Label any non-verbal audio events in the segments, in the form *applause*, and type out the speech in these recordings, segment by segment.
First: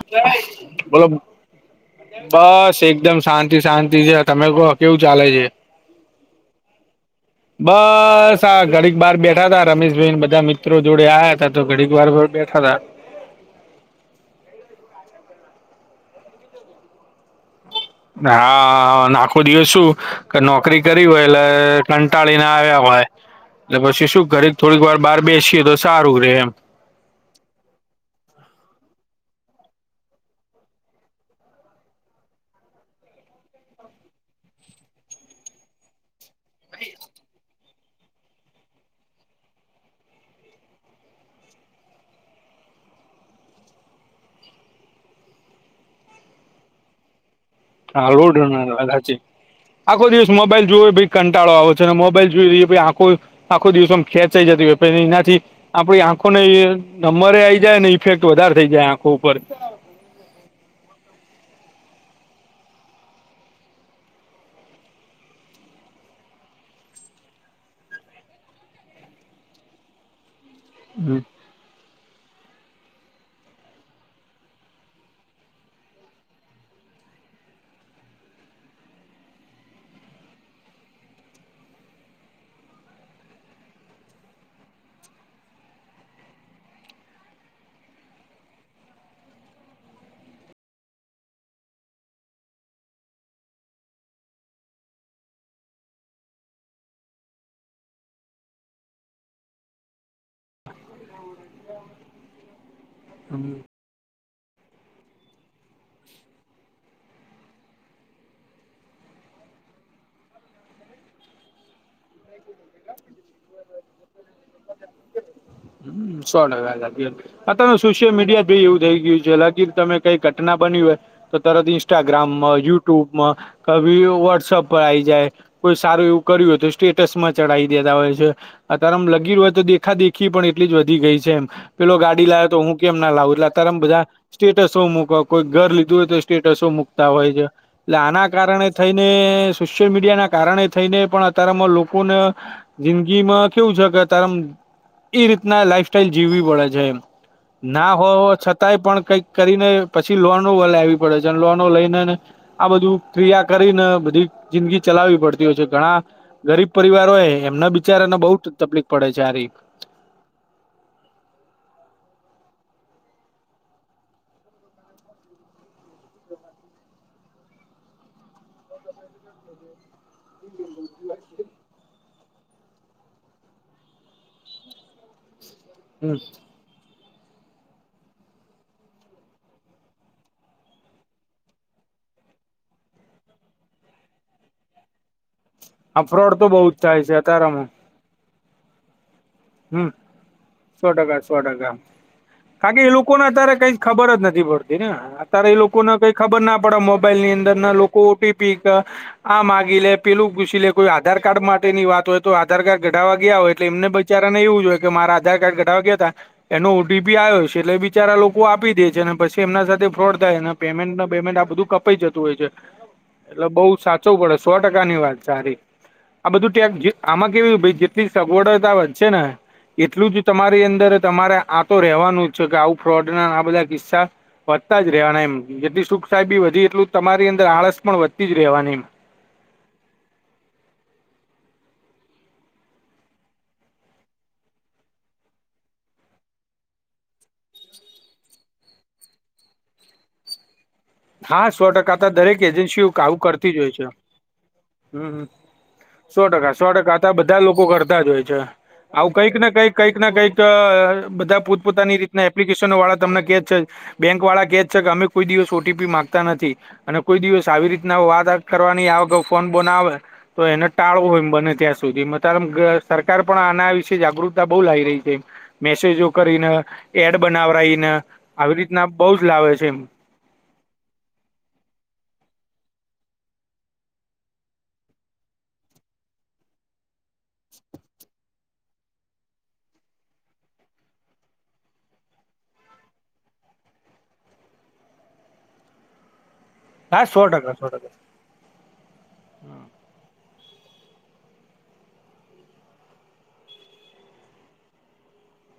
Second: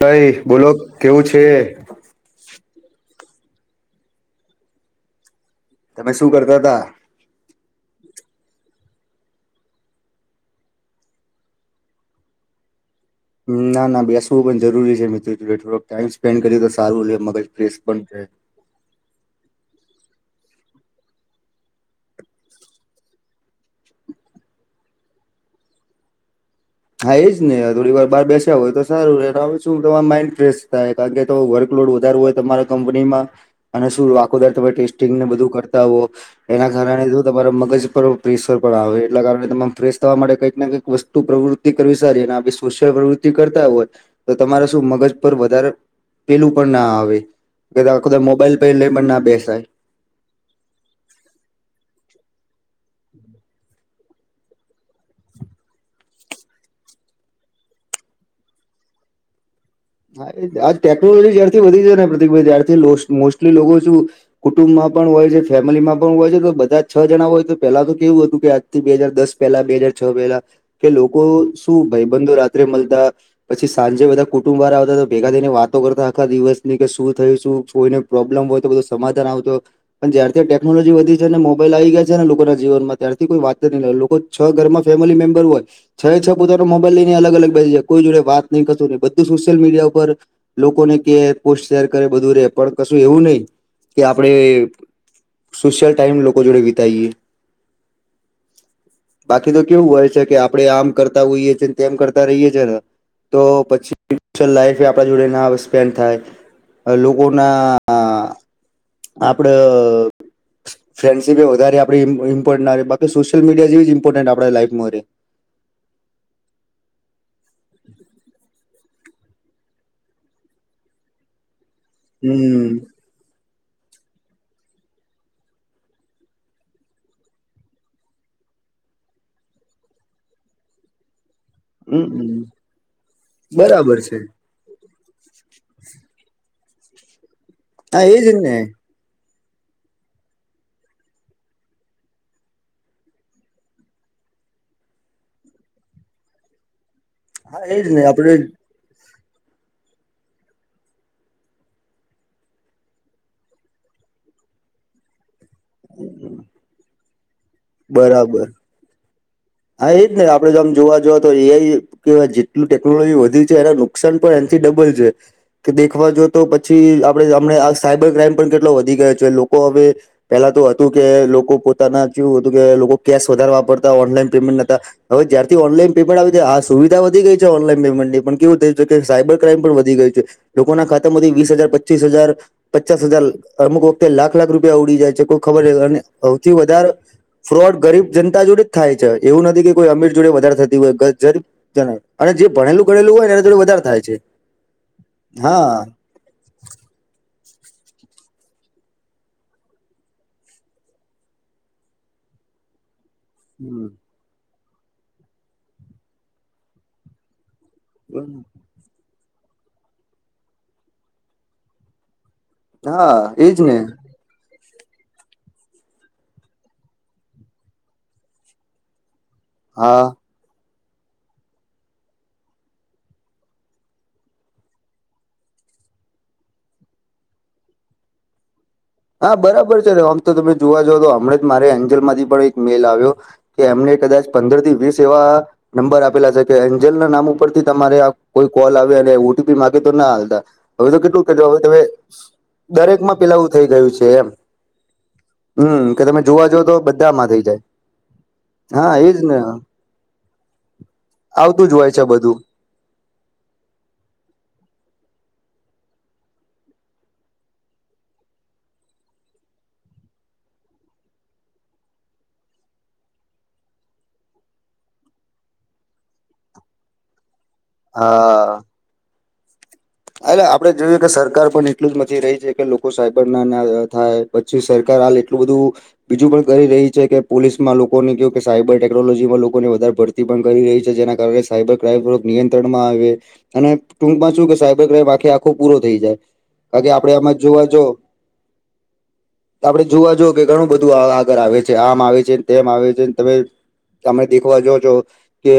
કઈ બોલો કેવું છે. બસ એકદમ શાંતિ શાંતિ છે તમે કહો કેવું ચાલે છે. તમે શું કરતા હતા. બસ આ ઘડીક બાર બેઠા તા રમેશભાઈ બધા મિત્રો જોડે આયા હતા તો ઘડીક વાર બેઠા તા. ના ના બેસવું પણ જરૂરી છે મિત્રો જોડે થડોક ટાઈમ સ્પેન્ડ કર્યું તો સારું રેય મગજ ફ્રેશ પણ રહે હા નાખ કો દિવસ શું કે નોકરી કરી હોય એટલે કંટાળીને આવ્યા હોય એ પછી શું ઘરે થોડીક વાર બહાર બેસીએ તો સારું રે એમ. હા એજ ને થોડી વાર બાર બેસ્યા હોય તો સારું હવે તમારા માઈન્ડ ફ્રેશ થાય. કારણ કે વર્કલોડ વધારો હોય તમારા કંપની માં. અને શું આખો દિવસ તમે ટેસ્ટિંગને બધું કરતા હો એના કારણે જો તમારા મગજ પર પ્રેશર પણ આવે એટલા કારણે તમા ફેશ થવા માટે કઈકને કંઈક વસ્તુ પ્રવૃ કરવી સારી અને આપ શોષણ પ્રવૃત્તિ કરતા હોય તો તમારા શું મગજ પર વધારે પેલું પણ ના આવે એટલે આખો હા દા લોડ મોબાઈલ લેય પણ સાચી ના બેસાય આખો દિવસ મોબાઈલ જોયો ભાઈ કંટાળો આવે છે અને મોબાઈલ જોઈ એટલે આખો આખો દિવસો આમ *unintelligible* થઈ જતી હોય પહી એનાથી આપડી આંખો ને નંબરે આવી જાય ને ઇફેક્ટ વધારે થઇ જાય આંખો ઉપર. હા આ ટેકનોલોજી જ્યારથી વધી જાય ને પ્રતિકભાઈ ત્યારથી મોસ્ટલી લોકો શું કુટુંબમાં પણ હોય છે ફેમિલીમાં પણ હોય છે તો બધા છ જણા હોય તો પેલા તો કેવું હતું કે બે હાજર દસ પહેલા બે હાજર છ પહેલા કે હમ લોકો શું ભાઈબંધો રાત્રે મળતા પછી સાંજે બધા કુ કુટુંબ વારે આવતા તો ભેગા થઈને વાતો કરતા આખા દિવસ ની કે શું થયું શું કોઈને પ્રોબ્લેમ હોય તો બધું સમાધાન આવતો. પણ જ્યારથી આ ટેકનોલોજી વધી છે અને મોબાઈલ આવી ગયા છે ને લોકોના જીવનમાં ત્યારથી કોઈ વાત જ ન લોકો છ ઘરમાં ફેમિલી મેમ્બર હોય છહી છ પોતાનો મોબાઈલ લઈને અલગ અલગ બેસી જાય કોઈ જોડે વાત નઈ કશું ની સોશિયલ મીડિયા ઉપર લોકોને કે પોસ્ટ શેર કરે બધું રે પણ કશું એવું નહી. કે આપડે સોશિયલ ટાઈમ લોકો જોડે વિતાઈએ. બાકી તો કેવું હોય છે કે આપડે આમ કરતા હોઈએ છેએ ને તેમ કરતા રહીએ છે ને તો પછી લાઈફ આપડા જોડે ના સ્પેન્ડ થાય લોકોના આપડે ફ્રેન્ડશિપ એ વધારે ઈમપોર્ન્ટ બાકી સોસીયલ મીડિયા જેવી જ ઇમ્પોર્ટન્ટ આપ લાઈફમાં રે સો ટકા આ તમે સોશિયલ મીડિયા જો એવું થઈ ગયું છે હકી તમે કઈ ઘટના બની હોય તો તરત ઇન્સ્ટાગ્રામ હમ યુટ્યુબ મા કભી વ્ટસઅપ પર આઈ જાય કોઈ સારું એવું કર્યું હો તો સ્ટેટસ માં ચઢાવી દેતા હોય છે. અત્યારેમ લગી રહ્યું હોય તો દેખા દેખી પણ એટલી જ વધી ગઈ છે એમ પેલો ગાડી હમ લાવ્યો તો હું કેમ ના લાવું એટલા ત્યારેમ બરાબર બધા છે સ્ટેટસો મૂક કોઈ ઘર લીધું હોય તો સ્ટેટસો મુકતા હોય છે એટલે હા આના એજ ને કારણે થઈ ને સોશિયલ મીડિયા ના કારણે થઈને પણ અતારમાં લોકોને જિંદગી માં કેવું છે કે તાર આમ એ રીતના લાઈફ સાઈલ જીવવી પડે છે, હા એજ ના ને હોવ આપડે છ કાંઈ પણ કંઈક કરીને પછી લોન વલાવી પડે છે અને લોનો લઈને ને આ બધું ક્રિયા કરીને બધી જિંદગી ચલાવી પડ તી હોય છે ઘણા ગરીબ પરિવાર હોય એમના બિચારાને બહુ બરાબર તકલીફ પડે છે આ રીત. હા એ જ ને આપડે જોમ જોવા જએ તો એઆઇ કે જેટલું ટેકનોલોજી વધી છે એના નુકસાન પણ એનથી ડબલ છે. કે દેખવા જો તો પછી આપણે હમણા આ સાયબર ક્રાઈમ પણ કેટલો વધી ગયો છે લોકો હવે પેલા તો હતું કે લોકો પોતાના જેવું હતું કે લોકો કેશ વધારે વાપરતા ઓનલાઈન પેમેન્ટ નતા હવે જ્યારથી ઓનલાઈન હમ પેમેન્ટ આવી હાસ સુવિધા વધી ગઈ છે ઓનલાઈન પેમેન્ટની પણ કેવું થય છે કે સાબર ક્રાઈમ પણ વધી ગઈ છે. લોકોના ખાતામાંથી વીસ હજાર પચીસ હજાર પચાસ હજાર અમુક વખતે લાખ લાખ રૂપિયા ઉડી જાય છે. ખબર છે અને આ ફ્રોડ તો સૌથી બહુ જ વધારે થાય છે અતારામાં ફ્રોડ ગરીબ જનતા જોડે જ થાય છે. એવું નથી કે હમ કોઈ અમીર જોડે વધારે થતી સો હોય ગ ટકા સો ગરીબ ટકા જન અને જે કરણ ભણેલું એ ગણેલું લોકોને હોય ને એના અત્યારે જોડે કઈ વધારે થાય ખબર છે જ નથી પડ તી ને અત્યારે એ હા લોકોને કઈ ખબર ના પડે મોબાઈલ ની અંદર ના લોકો ઓટીપી આ માગી લે પેલું પૂછી લે કોઈ આધાર કાર્ડ માટે ની વાત હોય તો આધાર કાર્ડ કઢાવવા ગયા હો એટલે એમને બ હમ. ચારા ને એવું જોય કે મારા આધાર કાર્ડ કઢાવવા ટ ગયા હતા એનો ઓટીપી આવ્યો છે એટલે બી ચારા લોકો આપી દે છે ને પછી એમના સાથે ફ્રોડ થાય ને પેમેન્ટ પમેન્ટ આ બધું કપાઈ જતું હોય છે. હા એટલે એજ બઉુ ને સા ચવું પડે સો ટકાની વાત સારી આ બધું ટેક જે આમાં કેવી જેટલી સગવડતા વઘ શે ને છે ને હા એટલું જ તમારી અંદર તમારે આ તો રેવાનું જ છે કે આવું ફ્રોડ ના આ બધા કિસ્સા વધતા જ રહેવાના એમ જેથી સુુખ સાહેબી વધી એટલું તમારી અંદર આળસ પણ વધતી જ રહેવાની હા બરાબર છે ને આમ તો તમે જોવા જાવ તો હમણાં જ મારે એન્જલ માંથી પણ એક મેલ આવ્યો કે એમને કદાચ પંદર થી વીસ એવા નંબર આપેલા છે કે એન્જલના નામ ઉપરથી તમારે આ કોઈ કોલ આવે અને ઓટીપી માંગે તો ના આલતા. હવે તો કેટલું કજો હા સો હવે ટકા તો દરેક એજન્સીઓ દરેકમાં આવું પેલાવું કરતી જ થઈ હોય ગયું છે એમ. હમ હમ કે તમે સો જોવા ટકા જાવ સો તો ટકા હતા બધામાં બધા થઈ જાય લોકો કરતા જ હોય છે. હા આવું એજ ને કંઈકને કંઈક કઈકને કઈક બધા આવતું જ હોય પોતપોતાની છે રીતના બધું એપ્લિકેશ ન વાળા તમને કે જ છે બેંક વાળા કે જ છે કે અમે કોઈ દિવસો ઓ ટીપી માંગતા નથી અને કોઈ દિવસ આવી રીતના વાત કરવાની આવેક ફોન બોન આવે તો એને ટાળવો હોય એમ બને ત્યાં સુધી મતા સરકાર પણ આના વિશે જાગૃતતા બહુ લાવી રહી છે. મેસેજો કરીને એડ બનાવરાયને હા આવી રીતના બહુ જ લાવે છે. એટલે આપડે જોયું કે સરકાર પણ એટલું જ મથી રહી છે કે લોકો સાયબર નાયા થાય. પછી સરકાર હાલ એટલું બધું બીજું પણ કરી રહી છે કે પોલીસમાં લોકોને કવું કે સાયબર ટેકનોલોજીમાં લોકોને વધારે ભર તી પણ કરી રહી છે જેના કારણે સાયબર ક્રાઈમ નિયંત્રણમાં આવે અને ટૂકમાં શુ કે સાય આખે આખો પૂરો થઈ જાય બાકી હા આપડે સો આમાં ટકા સો જોવા જવ ટકા આપડે જોવા જ કે ઘણું બધું આગળ આવે છે આમ આવે છે ને તેમ આવે છે તમે તમે દેખવા જો છો. કે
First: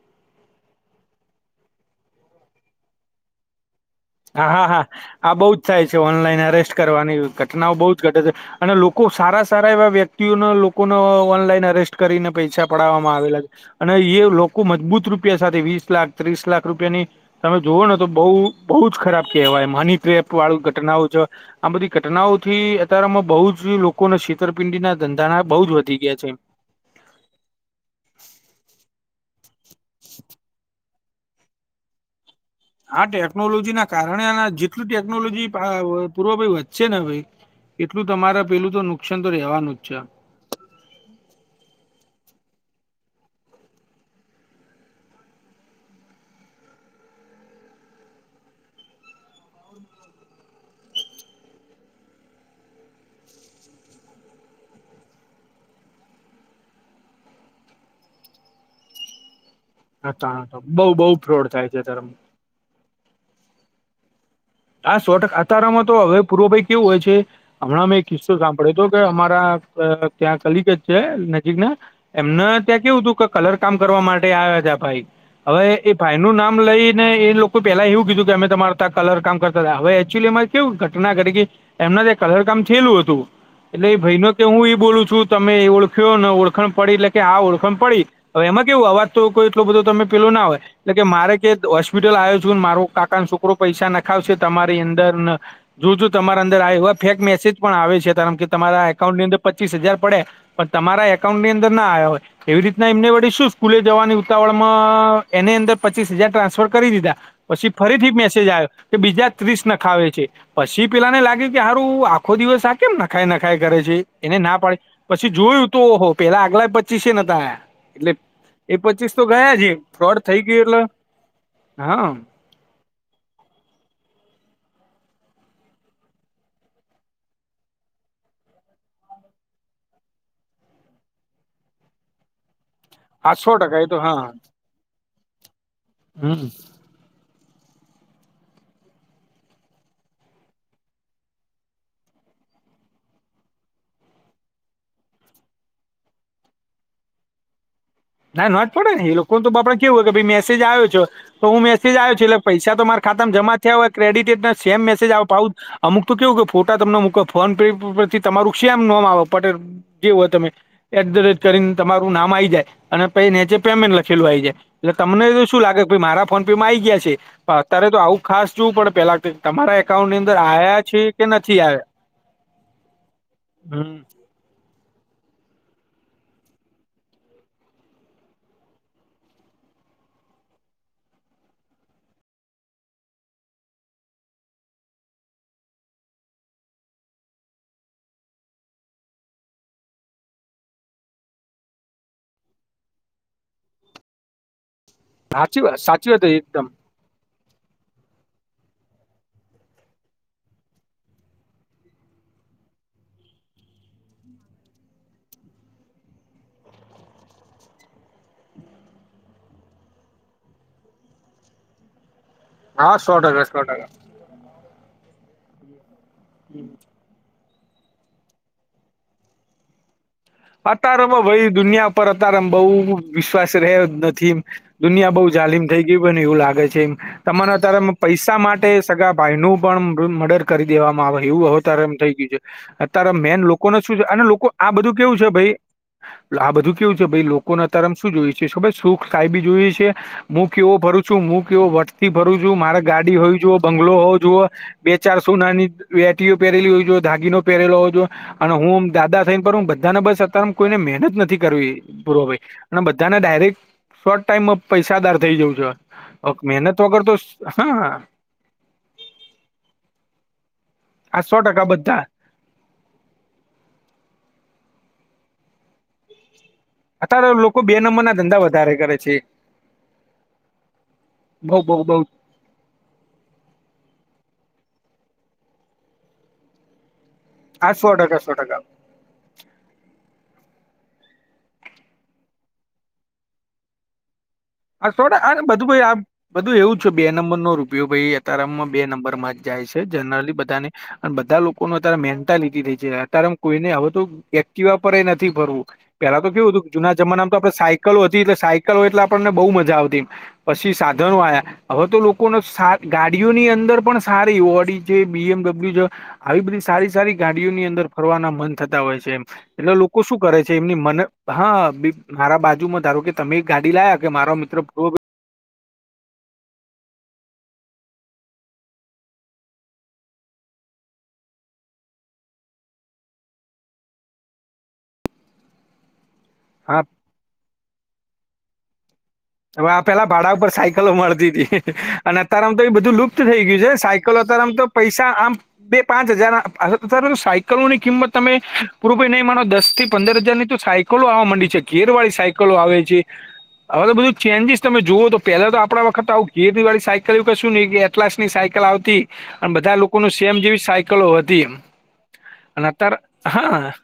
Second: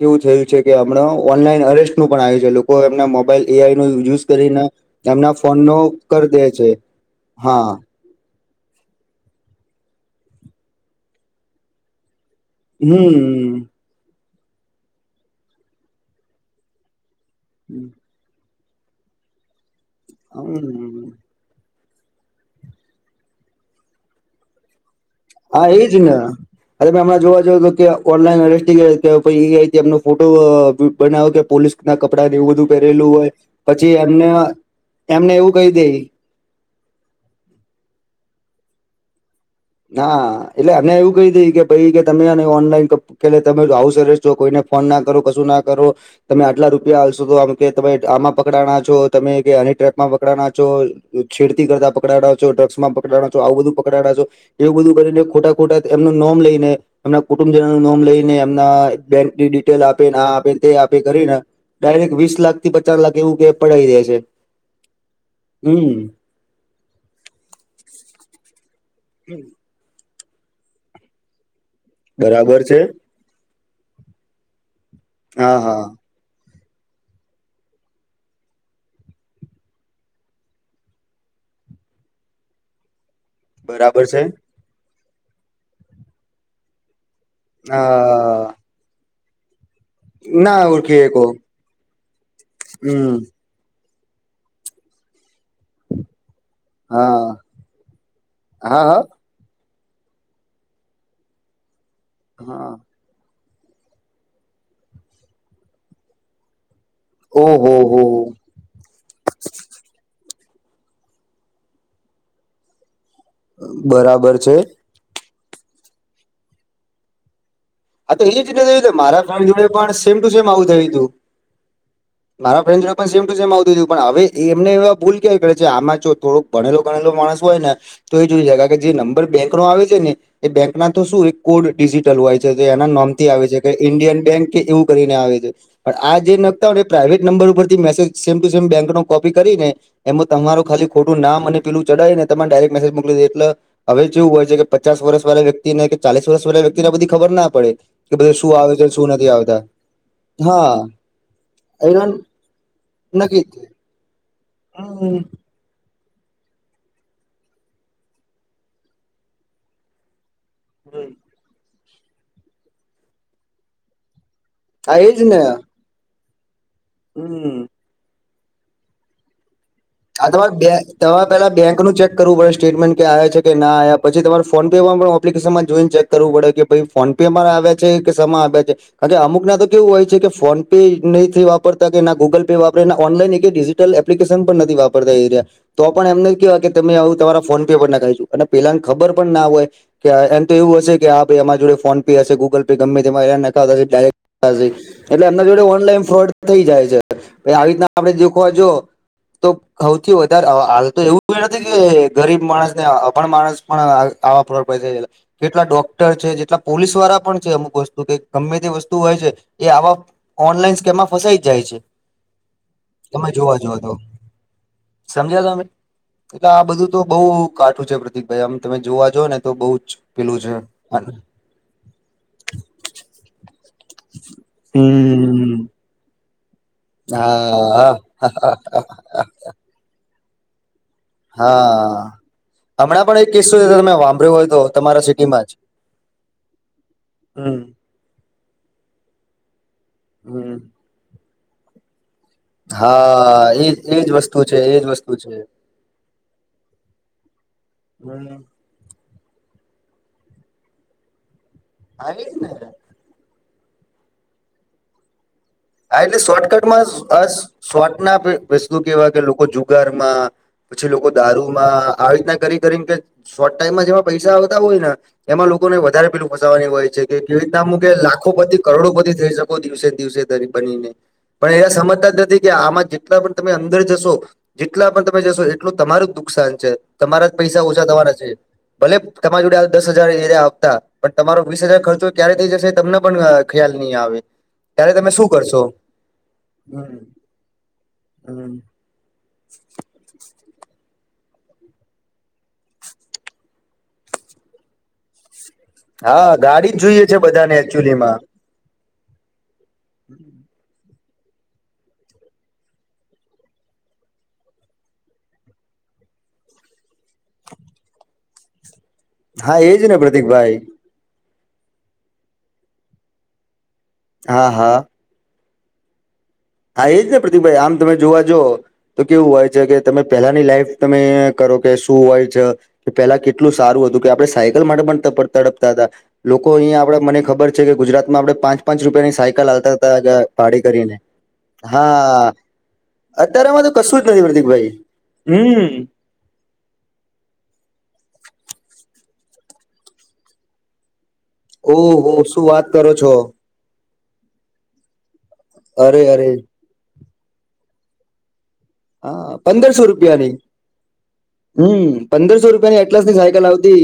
કેવું થયું છે કે હમણા ઓનલાઈન અરેસ્ટ નું પણ આયુ છે લોકો એમના મોબાઈલ એ આઈ નો યુઝ હા કરીને હા હા એમના આ બહુ જ ફોનનો થાય છે કરી ઓનલાઈન દે છે અરેસ્ટ કરવાની હા ઘટનાઓ બોજ ઘટે છે અને લોકો સારા સારા એવા વ્યક્તિઓને લોકોને ઓનલાઈન અરેસ્ટ કરીને પૈસા હમ પડવામાં આવેલા છે અને એ લોકો મજબૂત રૂપિયા સાથે વીસ લાખ ત્રીસ લાખ રૂપિયાની તમે જુઓ ને તો બહુ બહુ જ ખરાબ કેહેવાય મની ક્રેપ વાળુ ઘટનાઓ હમ છે. આ બધી ઘટનાઓ થી અત્યારમાં બહુ જ લોકોને છેતરપિંડી ના ધંધાના બહુ જ વધી ગયા છે. તમે હમણાં જોવા જ તો કે ઓનલાઈનસ્ટ આઈ એમ ફોટો બનાવ કે પોલીસ ના કપડા એવું બધું આ પહેરેલું હોય ટેકનોલોજી ના પછી એમને કારણે જેટલું એમને ટેકનોલોજી એવું કહી દે *unintelligible* એટલું તમારા પેલું તો નુકસાન તો રહેેવાનું જ. છે હા એટલે અને એવું કહી દી કે ભાઈ કે તમે એને ઓનલાઈન કેલે તમે આવ સરસ જો કોઈને ફોન ના કરો કશું ના કરો તમે આટલા રૂપિયા હલશો તો આમ કે તમે આમાં પકડાના છો તમે કે આની ટ્રેપમાં પકડાના છો છેડતી કરતા પકડાડો છો, ડ્રગ્સમાં પકડના છો, આવું બધું પકડાડા છો એવું બધું કરીને ખોટા ખોટા એમનું નોમ લઈને એમના કુટુંબજનો નું નોમ લઈને એમના બેંક ટેલ આપે ને આ આપે તે બઉ આપે બઉ કરીને ફ્રોડ થાય છે ધર્મ ડાયરેક્ટ વીસ લાખથી પચાસ લાખ એવું કે પડાય દે છે. આ સો ટકા આતારામાં હમ તો અવે પૂર્વભાઈ કેવું હોય છે. અમણાં મેં એક કિસ્સો સાંભળ્યો હતો કે અમારા ત્યાં કલિગ છે નજીક ના એમને બરાબર છે ત્યાં કેવું હતું કલર કામ કરવા માટે આવ્યા છે ભાઈ. હા અવે હા એ ભાઈ નું નામ લઈ ને એ લોકો પેલા એવું કીધું કે અમે તમાર ત્યા કલર કામ કરતા અવે એકચ્યુલી માં કેવું ઘટના ઘટી કે એમના જે કલરકામ થયેલું હતું. એટલે એ બરાબર ભાઈ છે ન કે હું બોલું છું તમે ઓળખ્યો ન ઓળખણ પડી એટલે કે આ ઓળખણ પડી તો હા એમાં કેવું અવાજ તો કોઈ એટલો બધો તમે પેલું ના હોય એટલે ઓળખી કે હકો મારે કે હોસ્પિટલ આયો ચુ ને મારો હમ કાકા છોકરો પૈસા નખાવશે તમારી અંદર જો જો તમારા અંદર આવી ફેક હા મેસેજ પણ આવે છે. કારણ કે હા તમારા હા એકકાઉન્ટની અંદર પચીસ હજાર પડ્યે પણ તમારા એકાઉન્ટની અંદર ના આવ્યા હોય એવી હા રીતના એમને વળી શું સ્કૂલે જવાની ઉતાવળમાં એની અંદર પચીસ હજાર ટ્રાન્સફર કરી દીધા. પછી ઓહો હો ફરીથી મેસેજ આવ્યો. કે બીજા ત્રીસ નખાવે છે. પછી પેલાને લાગે હારું આખો દિવસ આ કેમ નખાય નખાય કરે છે. બરાબર એને છે ના પાડે પછી જોયું તો ઓહો પેલા આગલા પચી એ નતા આયા. એટલે આ એ રીતે એ પચીસ તો *unintelligible* ગયા જોડે છે પણ સેમ ફ્રોડ ટુ થઈ સેમ આવું એટલે થયું ગયું. હા મારા ફ્રેન્ડસડ જોડે પણ સેમ ટુ સેમ આવું થયું પણ અવે એમને એવા ભૂલ કેવી કરે છે આમાં જો થોડું ભણેલો ગણેલો માણસ હોય ને તો એ જોઈ જાય કારણકે જે નંબર બેંકનો આવે છે ને એ બેંક ના તો શું કોડ ડિજિટલ હોય છે. એના નામથી આ આવે સો છે. ટકા એ તો ઈન્ડિયન હા બેંક કે એવું કરીને આવે છે. પણ આ જે હમ નગ પ્રાઇવેટ નંબર ઉપરથી message same to same bank નો કોપી કરી ને એમાં તમારું ખાલી ખોટું નામ અને પેલું ચડાય ને તમે ડાયરેક્ટ મેસેજ મોકલી દેય એટલે અવે જેવું હોય છે કે પચાસ વર્ષ વાળા વ્યક્તિને કે ચાલીસ વર્ષ વાળા વ્યક્તિ ને બધી ખબર ના પડે કે બધું ના શું નો જ આવે છે પડે ને શું એ નથી લોકો તો આવતા આપડે કેવું હો કે ભાઈ મેસેજ હા આવ્યો છ તો હું એ મેસેજ આવ્યો છે એટલે પૈસા તમારા ખાતામાં નક્કી જમા થયા હોય ક્રેડિટ સેમ મેસેજ હમ અમુક તો કેવું કે ફોટા તમને મૂક ફોન પે પરથી તમારું સેમ નમ પટેલ જેવ હોય તમે એટધરેટ કરીને તમારું નામ આ આવી જાય. અને પહિ નીચે પેમેન્ટ લખેલું આવી જાય. એટલે હા એજ તમને ને તો શું લાગે મારા ફોન પે માં આ આવી ગયા છે. હમ પણ અત્યારે તો આવું ખાસ જોવું પડે પેલા આ તમારે તમારે પેલા નથી બેંક આવ્યા નું ચેક કરવું પડે સ્ટેટમેન્ટ કે આવ્યા છે કે ના હમ આવ્યા પછી તમારે ફોનપેમાં પણ ઓપ્લિકેશનમાં જોઈને ચેક કરવું પડે કે ભાઈ ફોન પેમાં આવ્યા છે કે સમા આવ્યા છે. અને અમુક ના તો કેવું હોય છે કે ફોન પે નહીં વાપરતા કે ના ગૂગલ પે વાપરે ઓનલાઈન એકેય ડીઝી ટલ એપ્લિકેશન પણ નથી વાપરતા એર્યા તો પણ એમને કહેવાય કે તમે આવું તમારા ફોન પે પણ નાખીશું અને પેલાને ખબર પણ ના હોય. કે એમ તો એવું હશે કે આ ભાઈ અમા જોડે ફોન પે હશે ગૂગલ પે ગમે તેમાં એ નખાતા હોય ડાયરેક એટલે એમના જોડે સાચી વાત ઓનલાઈન સાચી વાત ફ્રોડ થઈ એકદમ જાય છે. આવી રીતના આપડે દખવા જો તો હૌથી વધારે હાલ તો એવું નથી કે ગરીબ માણસ ને અભણ માણસ પણ આવા. *unintelligible* કેટલા ડોક્ટર છે. જેટલા પોલીસ વાળા પણ છે. અમુક વસ્તુ કે ગમે તે વસ્તુ હોય છે એ આવા ઓનલાઈન સ્કેમમાં ફસાઈ જ જાય છે. હા શો તમે ટકા જોવા શો જઓ ટકા. તો સમજ્યા તમે. એટલે આ બધું તો બઉુ કાઠું છે પ્રતિક ભાઈ આમ તમે જોવા જ ને તો બઉુ જ. પેલું છે અત્યારેમાં ભાઈ દુનિયા પર અત્યારે એ બઉુ વિશ્વાસ રયો નથી. દુનિયા બહુ હમ જલીમ થઈ ગયું મન એવું લાગે છે એમ. તમારે હા અત્યારે પૈસા હા માટે સગા ભાઈ નુ પણ મર્ડર કરી દેવામાં આવે. એવું હવે તારે એમ હા થઈ ગયું છે હમણાં અત્યારે પણ મેન લોકોને શું છે અને લોકો આ બધું. કેવું છે હિમાં ભાઈ જ. આ બધું કેવું છે ભાઈ હમ લોકોને અત્યારે શું જોએ છે ખબર છે સુખ સાયબી જોય છે હું હમ કેવું. હું ફરું છું હું કેવો વટ થી ફરું છું મારે ગાડી હોય હા જુઓ એજ બંગલો એજ હોવો વસ્તુ જુઓ. છે એજ બે વસ્તુ ચાર છે સોનાની વેટીઓ પહેરેલી હોય જો ધાગીનો પહેરેલો હોય જો. હમ અને હુંમ દાદા થઈને પણ હું બધાને બસ અત્યારે કોઈને મહેનત નથી કરવી ભુરો આવી જ ને ભાઈ. બધાને ડાયરેક્ટ શોર્ટ ટાઈમમાં પૈસાદાર થઈ જઉં છે. હા એટલે શોર્ટકટમાં મહેનત અસ વગર તો અસ હા શોર્ટ ના. વસ્તુ કેવા કે લોકો જુગાર માં પછી લોકો આ સો ટકા દારૂમાં બધા આવી રીતના કરી કરી કે શોર્ટ ટાઈમમાં જેમાં પૈસા આવતા હોય ને એમાં લોકોને વધારે પેલું ફસવાની હોય છે. કે અત્યારે કેવી રીત લોકો બે નામું કે નંબરના લાખો ધંધા પતિ વધારે કરોડો કરે પતિ છે થઈ શકો દિવસે દિવસે તરી. પણ બઉ એના બઉ બઉ સમજતા જ નથી કે આમાં જેટલા પણ તમે અંદર જશો જેટલા પણ તમે જશો એટલું તમારું જ નુકસાન છે તમારા જ પૈસા આ ઓછા સો થવાના ટકા છે. સો ટકા ભલે તમારી જોડે દસ હજાર એ આપતા પણ તમારો વીસ હજાર ખર્ચો ક્યારે થઇ જશે તમને પણ ખ્યાલ નહી આવે. હ ત્યારે તમે સોડા શું આ કરશો બધું ભાઈ આ બધું એવું છે હમ બે નંબર નો રૂપિયો ભાઈ હમ અતારમાં. બે નંબર માં જ જાય છે જનરલી બધાને અને બધા લોકો ન અત્યારે મેન્ટાલિટી થાય છે અત્યારે કોઈને હવે તો એક્ટિવા પર નથી ફરવું પેલા તો હા કેવું હતું ગાડી જ જુના જોઈએ છે જમાનામાં તો બધાને આપડે સાયકલો એકચુલીમાં હતી એટલે સાયકલો એટલે આપણને બહુ મજા આવતી તી સાધનો આયા. હવે તો લોકોને સાત ગાડીઓની અંદર પણ સારી ઓડી છે બી એમડબલ્યુ છે. આવી બધી સારી સારી ગાડીઓની અંદર ફરવાના મન થતા હોય છે એમ. હા એટલે એજ ને લોકો શું કરે પ્રતિકભાઈ છે એમની મને. હા મારા બાજુમાં ધારો કે તમે એક ગાડી લાયા કે મારો હા મિત્ર હા પૂ. હા એજ ને પ્રતિભભાઈ આમ તમે જોવા જો તો કેવું હોય છે કે તમે પેહલાની લાઈફ તમે કરો કે શું હોય છે. કે પેલા કેટલું સારું હતું કે આપણે સાયકલ માટે પણ તપ તડપતા તા. લોકો હા અહીયા આપણે મને ખબર છે કે ગુજરાતમાં આપડ પાંચ પાંચ રૂપિયાની સાઈ હવે આ પેલા ભાડા ઉપર સાયકલો મળતી હતી. અને હા અતારમ તો એ બધું લુપ્ત થઇ ગયું અત્યારેમાં છે તો કશું સાયકલો જ નથી અતારમ તો પ્રતિકભાઈ પૈસા આમ હમ બે. પાંચ હજાર સાયકલો ની કિંમત તમે પૂરું ભાઈ નહી માનો દસ થી પંદર હજારની તો સાઈ લો આવા માંડી છે ઘેર ઓહો વાળી શું સાયકલો વાત આવે કરો છે છો આવે તો ન્જીસ તમે જુઓ તો પેલા તો આપણા અરે વખત આવ અરે ઘેરી વાી સાયકલ એવ ક શું ન એટલાસ ની સાયકલ આવ. તી હા અને બધા પંદરસો લોકો નુ રૂપિયાની સેમ જેવી સાયકલો હતી હમ પંદરસો અને રૂપિયાની અત્યારે એટલાસ ની સાયકલ હા આવતી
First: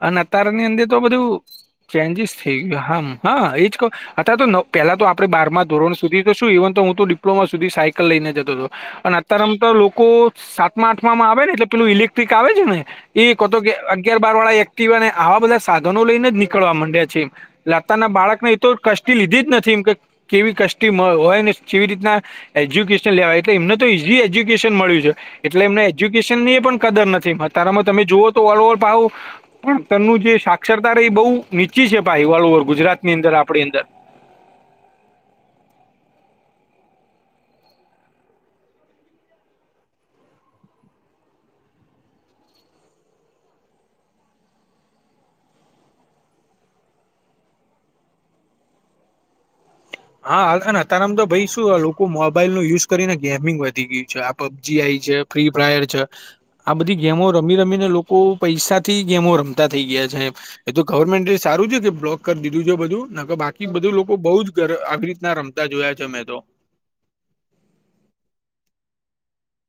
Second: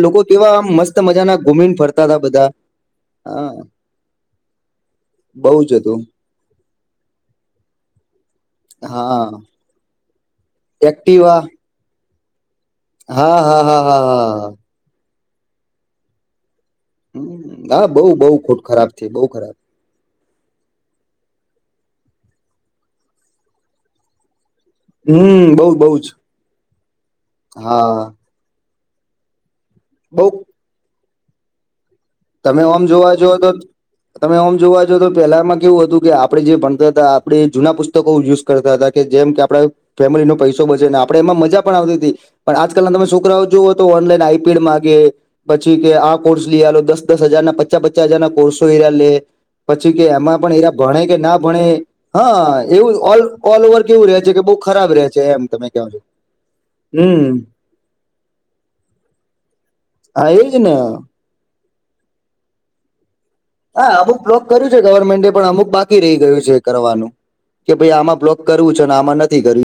અને લોકો કેવા અતારની આમ અંદર મસ્ત તો બધું મજાના ઘુમીને ફરતા હતા ચેન્જીસ બધા થઈ ગયું હા હા એજ કઉ અત્યારે તો નવ. પેલા તો આપણે બઉ બારમા જ ધોરણ હતું સધી તો શું ઇવન તો હું તો ડિપ્લોમા સુધી સાયકલ લઈને જતો હતો. અને હા અત્યારે આમ તો લોકો સાતમા આઠમા માં એક્ટિવા આવે ને એટલે પેલું ઈલેક્ટ્રિક આવે છે ને. એ હા તો હા કે હા હા અગિયાર બાર હા વાળા એક્ટિવ ને આવા બધા સાધનો લઈને જ નીકળવા મ. હમ હા લતા બઉ ના બઉ બાળક ને ખોટ એતો ખરાબ થઈ કષ્ટી બઉ લીધી જ ખરાબ નથી. કેવી કશટી હોય ને કેવી રીતના એજ્યુકેશન લેવાય એટલે એમને તો ઈજી. મળયું છે હમ એટલે બઉ એમને બઉ જ એજ્યુકેશન ની પણ કદર નથી અતારમાં તમે હા જોઓ. ઓલ ઓવર પાવો પણ તનું બઉ જે સાક્ષરતા ર એ બહુ. નીચી છે ભાઈ ઓલ તમે ઓવર ઓમ જોવા ગુજરાતની જો અંદર તો આપણી અંદર તમે ઓમ જોવા જો તો પેલામાં કેવું હતું કે આપણે જે ભણતા હતા આપણેે જૂના પુસ્તકો યુઝ કરતા હતા કે જેમ કે આપડ ફેમિલી નો પૈસો બચેને આપડે એમાં મજા પણ આવતી હતી પણ આજકાલના તમે છોકરાઓ જુઓ તો ઓનલાઈન આઈપીડ માંગે પછી કે આ કોર્સ લઈલો દસ દસ હજાર ના પચા પચાસ હજાર ના કોર્સો એરા લે પછી કે એમાં પણ હા એરા અને ભણે અત્યારેમ કે તો ના ભાઈ ભણે શું લોકો મોબાઈલ હા એવું ઓલ ઓવર કેવું રહે છે કે બઉ જી આઈ છે ફ્રી ફાયર છે આ બધી ગેમો હમ રમી રમીને લોકો પૈસાથી ગેમો રમ થઈ ગયા હા છે એજ એ ને તો ગવર્મેન્ટ સારું છે કે બ્લોક કરી દીધું છે બધું ન બાકી બધું હા લોકો અમુક બહુ બ્લોક જ કર્યું છે આવી ગવર્મેન્ટે રીતના પણ અમુક રમતા જોયા બાકી છે રહી મેં તો ગયું છે કે ભ આમાં બ્લોક કરવું છે આમાં નથી કર